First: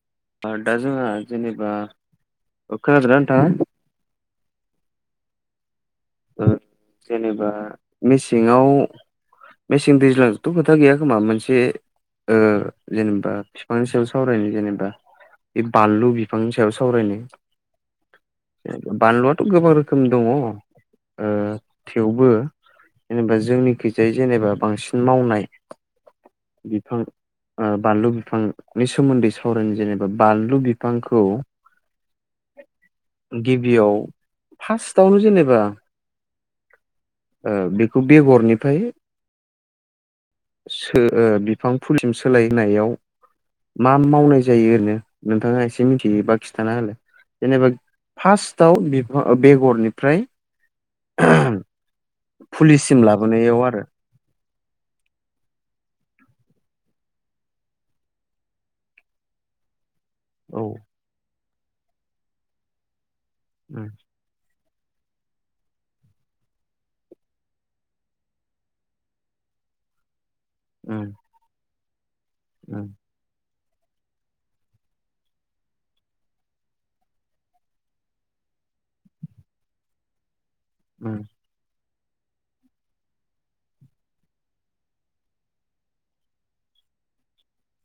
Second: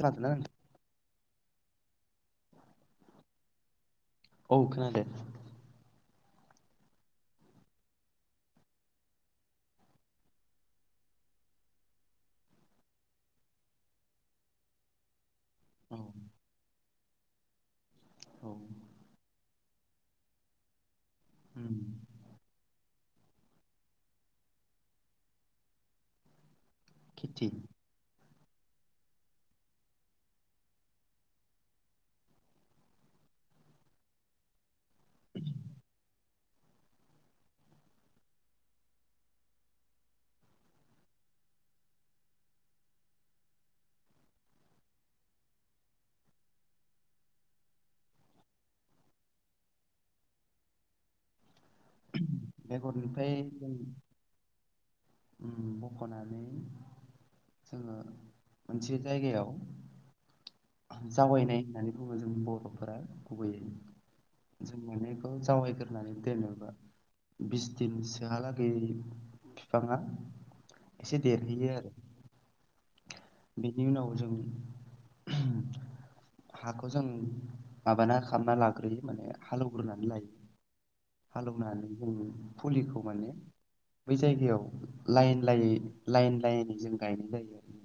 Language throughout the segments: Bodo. खोनादो नों ओ दा जोंहा जेनेबा कक्राझारानो थाङा औ खोनादो ओ जेनेबा मेसेङाव मेसें दैज्लांथ' खोथा गैया खोमा मोनसे जेनेबा बिफांनि सायाव सावरायनो जेनेबा बे औ बानलु बिफांनि सायाव औ सावरायनाय बानलुआथ' गोबां रोखोम दङ ओ उम थेवबो जेनेबा जोंनिखिजाय जेनेबा बांसिन मावनाय बिफां खेथि बानलु बिफांनि सोमोन्दै सावरायनो जेनेबा बानलु बिफांखौ गिबियाव फार्स्टआवनो जेनेबा बेखौ बेगरनिफ्राय सो ओ बिफां फुलिम सोलायनायाव मा मावनाय जायो ओरैनो नोंथाङा एसे मिथियोबा खिथाना होलाय जेनेबा फार्स्टआव बिफा बेगरनिफ्राय पुलिसिम बेगरनिफ्राय लाबोनायाव आरो। मखनानै जोङो मोनसे जायगायाव औ जावैनाय होननानै बुङो जों बर'फोरा गुबैयै उम जों माने इखौ जावायग्रोनानै दोनोबा बिस दिनसोहालागै बिफाङा उम एसे देरहैयो आरो उम बेनि उनाव जों हाखौ जों माबाना खालामना लाग्रोयो माने हालौवग्रोनानै लायो। उम हालेवनानै जों फुलिखौ माने बै जायगायाव लाइन लाइ लाइन लाइन जों गायनाय जायो आरो।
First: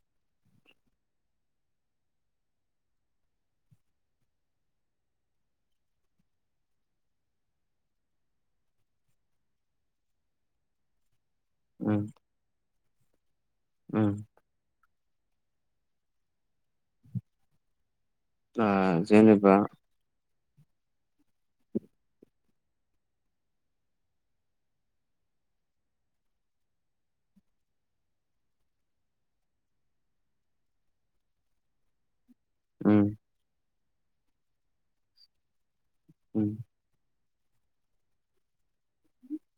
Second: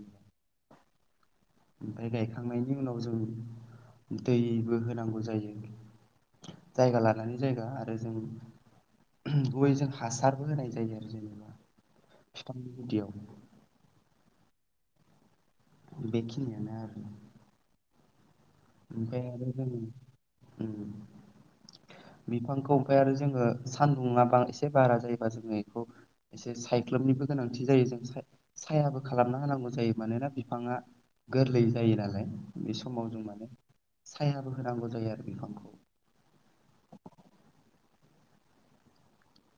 [inaudible] ओमफ्राय गायखांनायनि उनाव जों दैबो होनांगौ जायो। जायगा लानानै जायगा आरो जों गुबै जों हासारबो होनाय जायो आरो जेनेबा उम [unintelligible] बिदियाव उम बेखिनियानो आरो ना। ओ ओमफ्राय आरो जेनेबा जों उम बिफांखौ ओमफ्राय आरो जोङो सानदुंङा बां एसे बारा जायोबा जोङो बेखौ एसे सायख्लुमनिबो गोनांथि जायो जों सायाबो खालामना होनांगौ जायो मानोना बिफाङा गोरलै जायो नालाय बे उम समाव जों माने सायाबो होनांगौ जायो आरो बिफांखौ उम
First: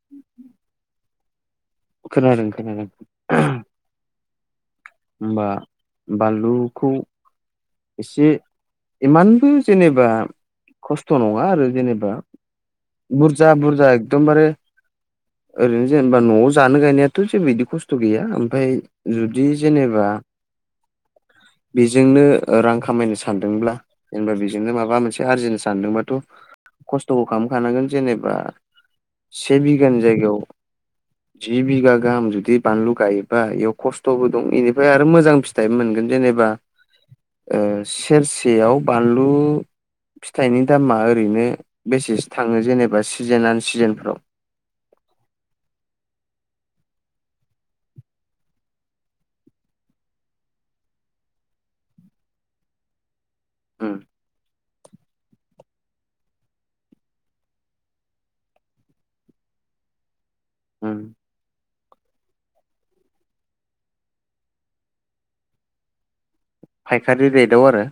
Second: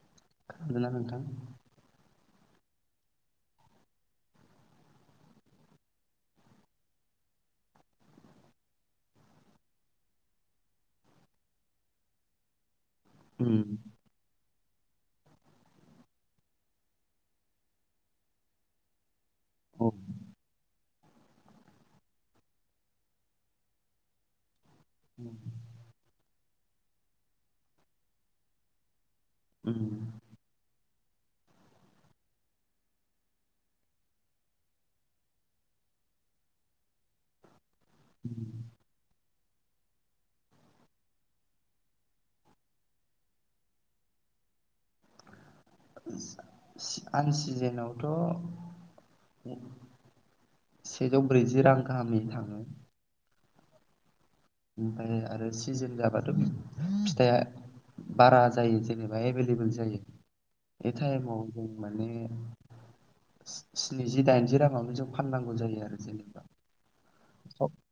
[inaudible] खोनादोंना नोंथां? खोनादों खोनादों। होनबा बानलुखौ एसे इमानबो जेनेबा खस्थ' नङा आरो जेनेबा बुरजा उम बुरजा एदम बारे ओरैनो जेनेबा न'आव जानो गायनायाथ' जेबो बिदि खस्थ' गैया ओमफ्राय जुदि औ जेनेबा बेजोंनो रां खामायनो सानदोंब्ला जेनेबा बे जोंनो माबा मोनसे आरजिनो सानदोंबाथ' खस्थ'बो खालामखानांगोन जेनेबा से उम बिगानि जायगायाव जि बिगा गाहाम जुदि बानलु गायोबा बेयाव खस्थ'बो दं इनिफ्राय आरो मोजां फिथाइ मोनगोन जेनेबा ओ सेरसेयाव बानलु फिथाइनि दामा ओरैनो बेसेसो थाङो जेनेबा सिजेन लाना सिजेनफ्राव? [unintelligible] आन सिजेनावथ' सेजौ ब्रैजि रां गाहामैनो थाङो उम। ओमफाय आरो सिजोन जाबाथ' फिथाइया बारा जायो जेनेबा एभेलेबेल जायो बे उम टाइमाव जों माने स्निजि दाइनजि रांङावनो जों फाननांगौ जायो आरो जेनेबा। फायखारि रेटआव आरो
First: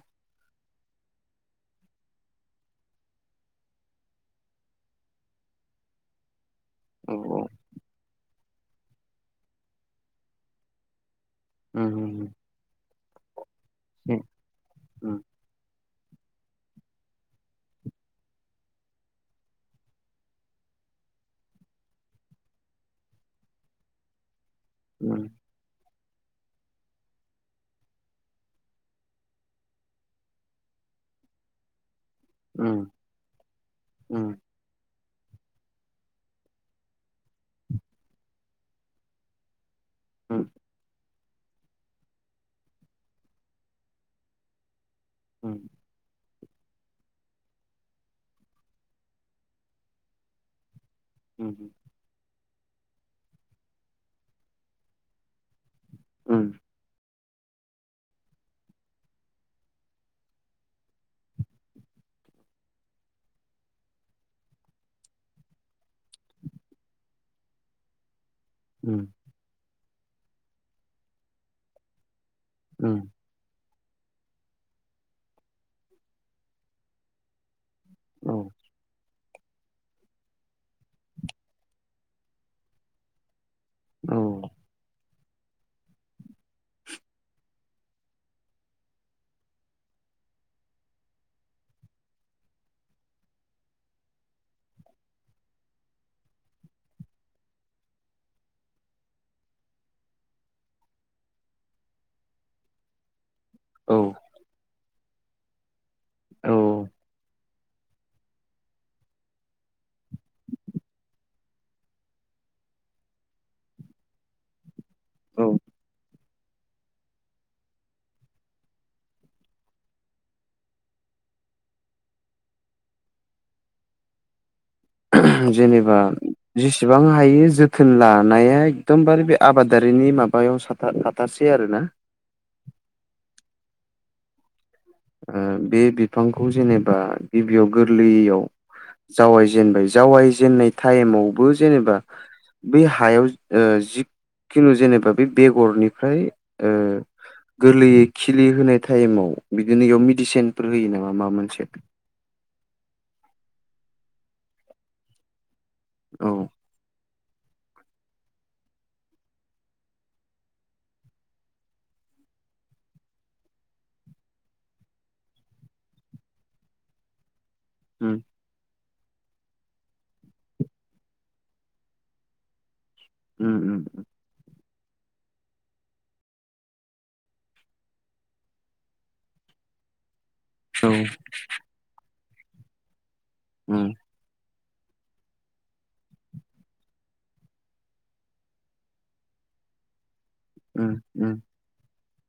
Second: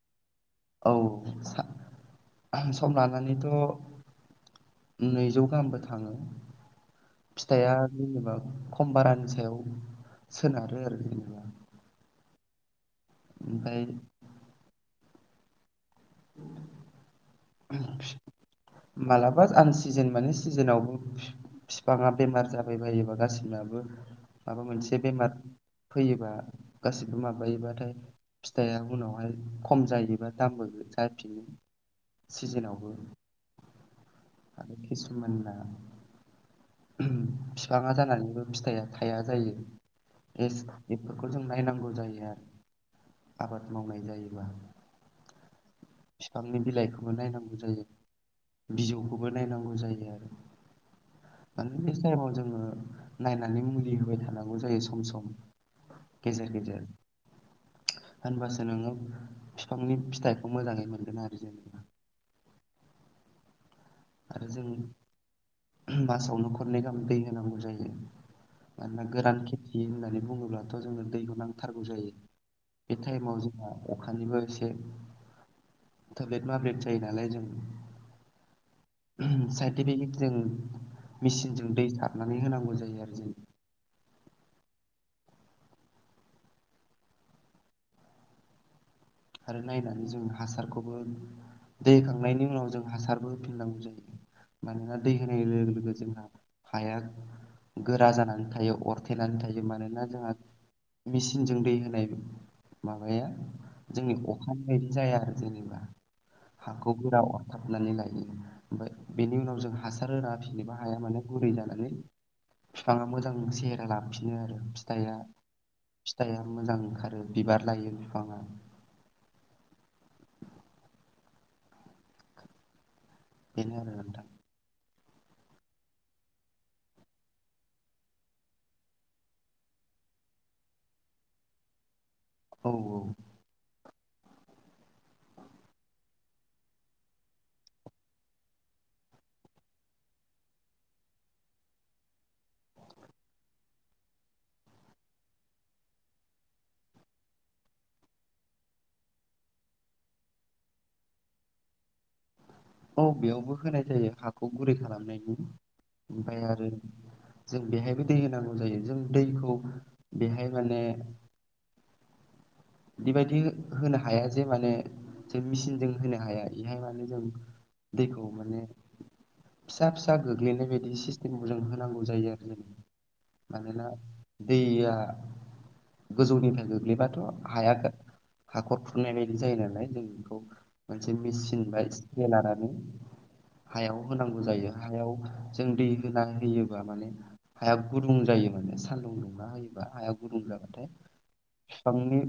औ सा सम लानानैथ' नैजौ गाहामबो थाङो। औ फिथाइया जेनेबा खम बारानि सायाव सोनारो आरो जेनेबा उम उम उम। ओमफाय उम। [unintelligible] मालाबा आन सिजेन माने सिजेनावबो फिफाङा बेमार जाबायबायोबा गासिनाबो माबा मोनसे उम बेमार फैयोबा गासिबो माबायोबाथाय फिथाइया उनावहाय खम जायोबा दामबो जाफिनो उम सिजेनावबो। उम आरो खिसुमानना फिफाङा जानानैबो फिथाइया थाया जायो। उम एस बेफोरखौ जों नायनांगौ जायो आरो आबाद मावनाय जायोबा। उम। फिफांनि बिलाइखौबो नायनांगौ जायो बिजौखौबो नायनांगौ जायो आरो। माने उम बे टाइमाव जोङो नायनानै मुलि होबाय थानांगौ जायो सम सम। गेजेर गेजेर होनबासो नोङो फिफांनि फिथाइ मोजाङै मोनगोन आरो जोंङो। आरो जों मासावनो खननै गाहाम दै होनांगौ जायो। उम मानोना गोरान खेथि होननानै बुंङोब्लाथ' जोङो दैखौ नांथारगौ जायो। बे उम टाइमाव अखानिबो एसे थोब्लेद माब्लेद जायो नालाय जों औ। साइनटिफिक जों मेचिनजों दै सारनानै होनांगौ जायो आरो जों। औ। आरो नायनानै जों हासारखौबो दै होखांनायनि उनाव जों हासारबो होफिननांगौ जायो। मानोना दै होनाय लोगो लोगो जोंहा हाया गोरा जानानै थायो अरथेनानै थायो मानोना जोंहा मेसिनजों दै होनाय माबाया जोंनि अखानि बायदि जाया आरो जेनेबा औ हाखौ गोरा अर थाबनानै लायो ओमफ्राय बेनि उनाव जों हासार होना फिसिनोबो हाया माने गुरै जानानै फिफांङा मोजां सेहेरा लाफिनो आरो। थाइया औ फिथाइया मोजां ओंखारो बिबार लायो फिफांङा। [inaudible] बेनो आरो नोंथां। [unintelligible] जेनेबा जेसेबां हायो जोथोन लानाया एकदमबारे बे आबादारिनि माबायाव सा था-थाथारसै आरोना। औ औ। ओ बे बिफांखौ जेनेबा गिबियाव गोरलैयाव जावाय जेनबाय जावाय जेननाय टाइमावबो जेनेबा बै हायाव ओ जिखनु जेनेबा बे बेगरनिफ्राय ओ गोरलैयै खिलि होनाय टाइमाव बिदिनो इयाव मेडिसिनफोर होयो नामा माबा मोनसे। औ बेयावबो होनाय जायो हाखौ गुरै खालामनायनि। औ ओमफाय आरो जों बेहायबो दै होनांगौ जायो जों दैखौ बेहाय माने बिबायदि होनो हाया जे माने जों मेसिनजों होनो हाया बेहाय माने जों दैखौ माने फिसा फिसा गोग्लैनाय बायदि सिस्टेमखौ जों होनांगौ जायो आरो जों। मानोना दैया गोजौनिफ्राय गोग्लैबाथ' हाया हाखर खुरनाय बायदि जायो नालाय जों बेखौ मोनसे मेचिन बायस बेलारानि हायाव होनांगौ जायो हायाव जों दै होना होयोबा माने हाया गुदुं जायो माने सान्दुं दुंना होयोबा हाया गुदुं जाबाथाय फिफांनि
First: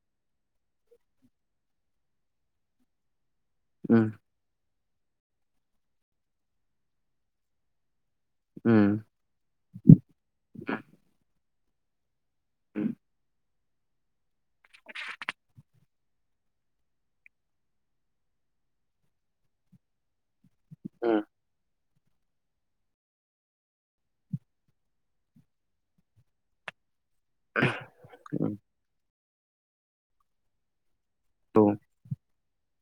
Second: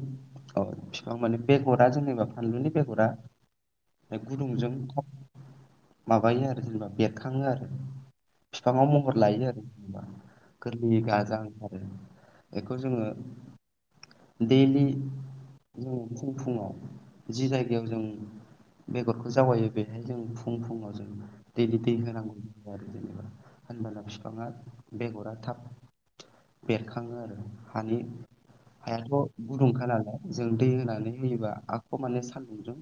अ फिफां माने बेगरा जेनेबा फानलुनि बेगरा उम। फ्राय गुदुंजों माबायो आरो जेनेबा बेरखाङो आरो। बिफाङाव महर लायो आरो जेनेबा गोरलै गाजां आरो। बेखौ जोङो दै जोंङो फुं फुङाव जि जायगायाव जों बेगरखौ जावायो बे बेहाय जों फुं फुङाव जों दैलि दै होनांगौ जायो आरो जेनेबा होनबान बिफाङा बेगरा थाब बेरखाङो आरो हानि हायाथ' गु दुंखा नालाय जों दै होनानै होयोबा आख माने सान्दुंजों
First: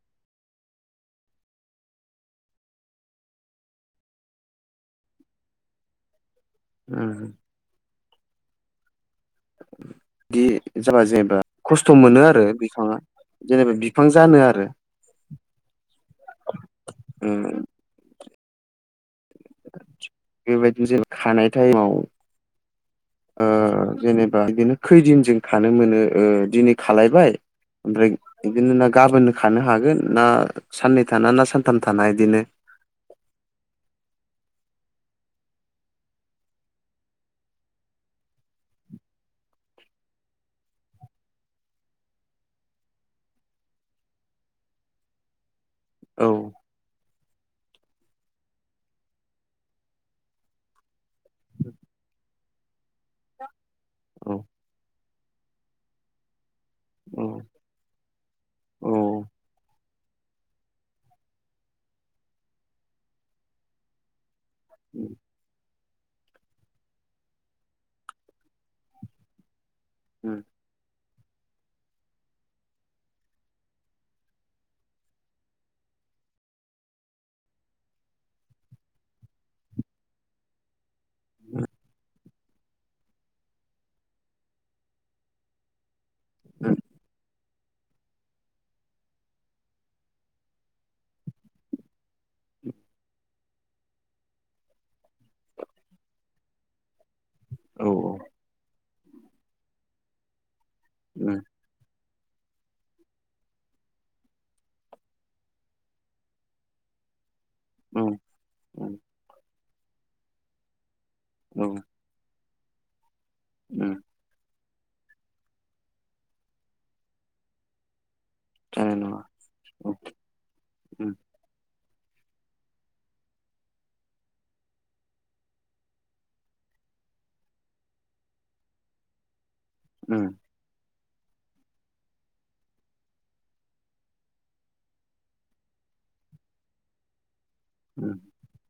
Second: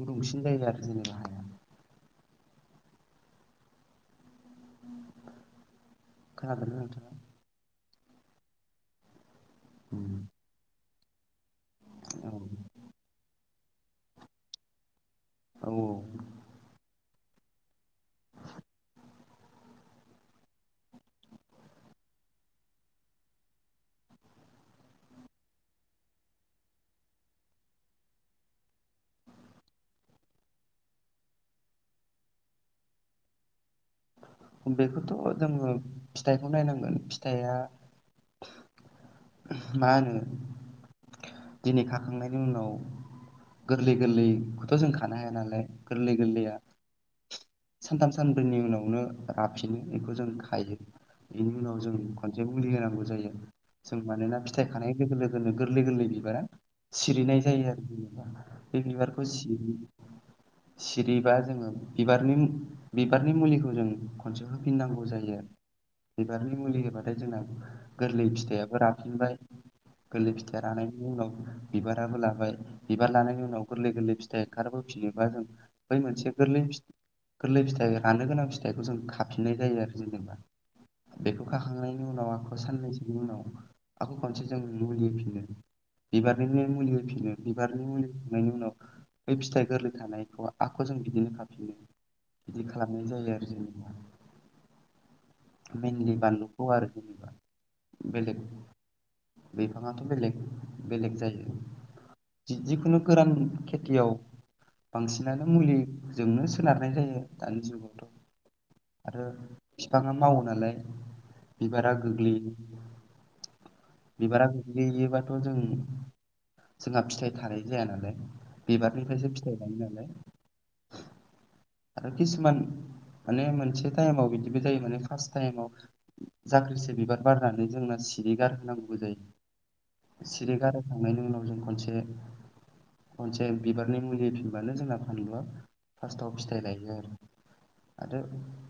गुदुंसिन जायो आरो जेनेबा हाया। खोनादोंना नोंथांङा। उम। दि जाबा जेनेबा खस्थ' मोनो आरो बिफाङा जेनेबा बिफां जानो आरो। औ औ। उम। बेबायदिन जे खानाय टाइमाव ओ जेनेबा बिदिनो खैदिन जों खानो मोनो ओ दिनै खालायबाय ओमफ्राय इदिनो ना गाबोन खानो हागोन ना साननै थाना ना सानथाम थाना इदिनो बेखौथ' जोङो फिथाइखौ नायनांगोन फिथाइया मा होनो दिनै खाखांनायनि उनाव गोरलै गोरलैखौथ' जों खानो हाया नालाय। गोरलै औ गोरलैया सानथाम सानब्रैनि उनाव नो राफिनो बेखौ जों खायो बेनि उनाव जों खनसे मुलि होनांगौ जायो जों औ मानोना फिथाइ खानाय लोगो लोगोनो गोरलै गोरलै बिबारा औ सिरिनाय जायो आरो जबा बे औ बिबारखौ सि सिरिबा जोङो बिबारनि बिबारनि मुलिखो जों खनसे होफिननांगौ उम, जायो आरो। बिबारनि मुलि होबाथाय जोंना गोरलै फिथाइाबो राफिनबाय। गोरलै उम, फिथाइया रानायनि उनाव बिबाराबो लाबाय। बिबार लानायनि उनाव गोरलै गोरलै फिथाइ ओंखारबोफियोबा जों बै मोनसे गोरलै फि गोरलै फिथाइ राननो गोनां फिथाइखौ जों खाफिननाय जायो आरो जेनेबा। बेखौ खाखांनायनि उनाव आंखौ साननैसोनि उनाव आख खनसेजों मुलि होफिनो। बिबारनिनो उम, मुलि होफिनो बिबारनि मुलि फनायनि उनाव ब फिथाइ गोरलै थानायखौ आखौ जों बिदिनो खाफिनो बिदि खालामनाय जायो आरो। ज मइनलि बानलुखौ आरो जेनेबा औ बेलेग बिफाङाथ' बेलेग बेलेग उम, जायो। जिखुनु गोरान खेथियाव बांसिनानो मुलिजोंनो सोनारनाय जायो। औ औ दानि [inaudible] औ आगलि उम। बिबारा गोल्गौयोबाथ' जों जोंहा फिथाइ थानाय जाया नालाय जानाय नङा बिबारनिफ्रायसो फि थायो औ नालाय उम आरो किसुमान माने मोनसे टाइमाव बिदिबो जायो माने फार्स्ट टाइमाव जाख्रिसे बिबार बारनानै जोंना सिरि गारहोनांगौ उम जायो सिरिगार थांनायनि उनाव जों खनसे खनसे बिबारनि मुलि फिब्लानो जोंना फानलुआ फार्स्टआव फिथाइ लायो आरो। उम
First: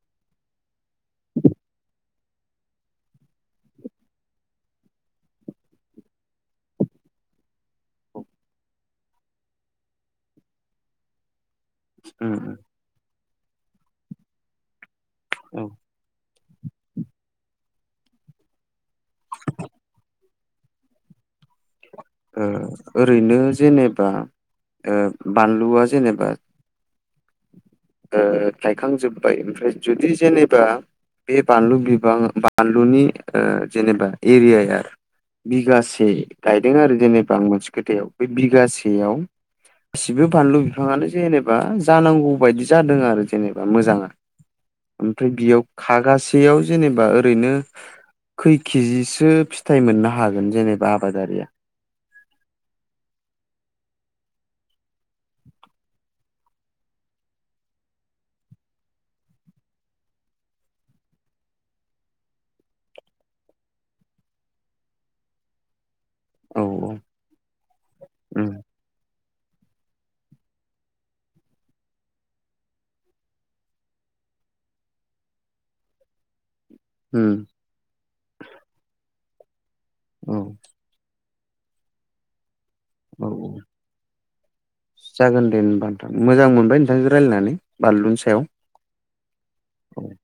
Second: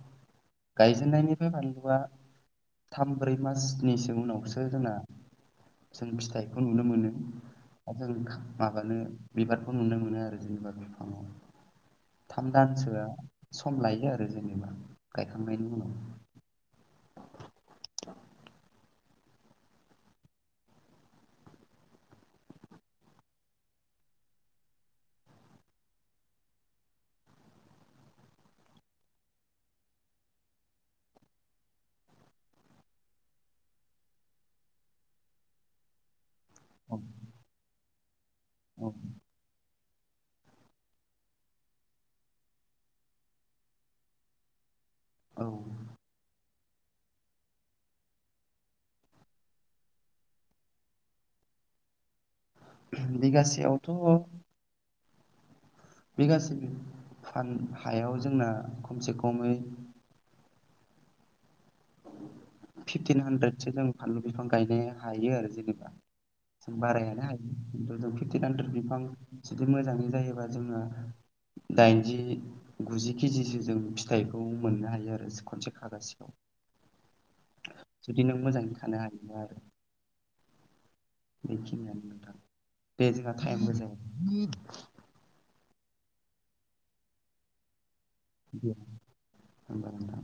[inaudible] गायजेननायनिफ्राय बानलुआ थाम ब्रै मासनिसो उनावसो जोंना [inaudible] द जों माबानो बिबारखौ नुनो मोनो आरो जेनबा बिफाङाव उम थाम उम दानसोआ सम लायो आरो जेनेबा ओ गायखांनायनि उनाव [inaudible] ओरैनो जेनेबा बानलुआ जेनेबा थायखांजोब्बाय ओमफ्राय जुदि जेनेबा बे बानलु बिबां बानलुनि जेनेबा एरियाआ बिगासे गायदों औ आरो जेनेबा आं मोनसे खोथायाव बे औ बिगासेयाव गासिबो बानलु बिफाङानो जेनेबा जानांगौ बायदि जादों आरो जेनेबा मोजाङा ओमफ्राय औ बेयाव खागासेयाव जेनेबा ओरैनो खै केिजिसो फिथाइ मोननो हागोन जेनेबा आबादारिया बिगासेयावथ' बे गासैबो फान हायाव जोंना खमसे खमै फिफटिन हानद्रेदसो जों फानलु बिफां गायनो हायो आरो जेनेबा औ बारटि उम ह्रेड बि जुदि मोजाङै जायोबा जोङो दाइनजि गुजि केजिसो जों फिथाइखौ मोननो हायो आरो खनसे खागासेयाव हम जुदि नों मोजाङै थानो हायोबा आरो। औ। बेखिनियानो नोंथां बे औ जोंहा औ टाइमबो जाया जागोन दे होमबा नोंथां मोजां मोनबाय नोंथांजों रायलायनानै बानलुनि सायाव औ होनबा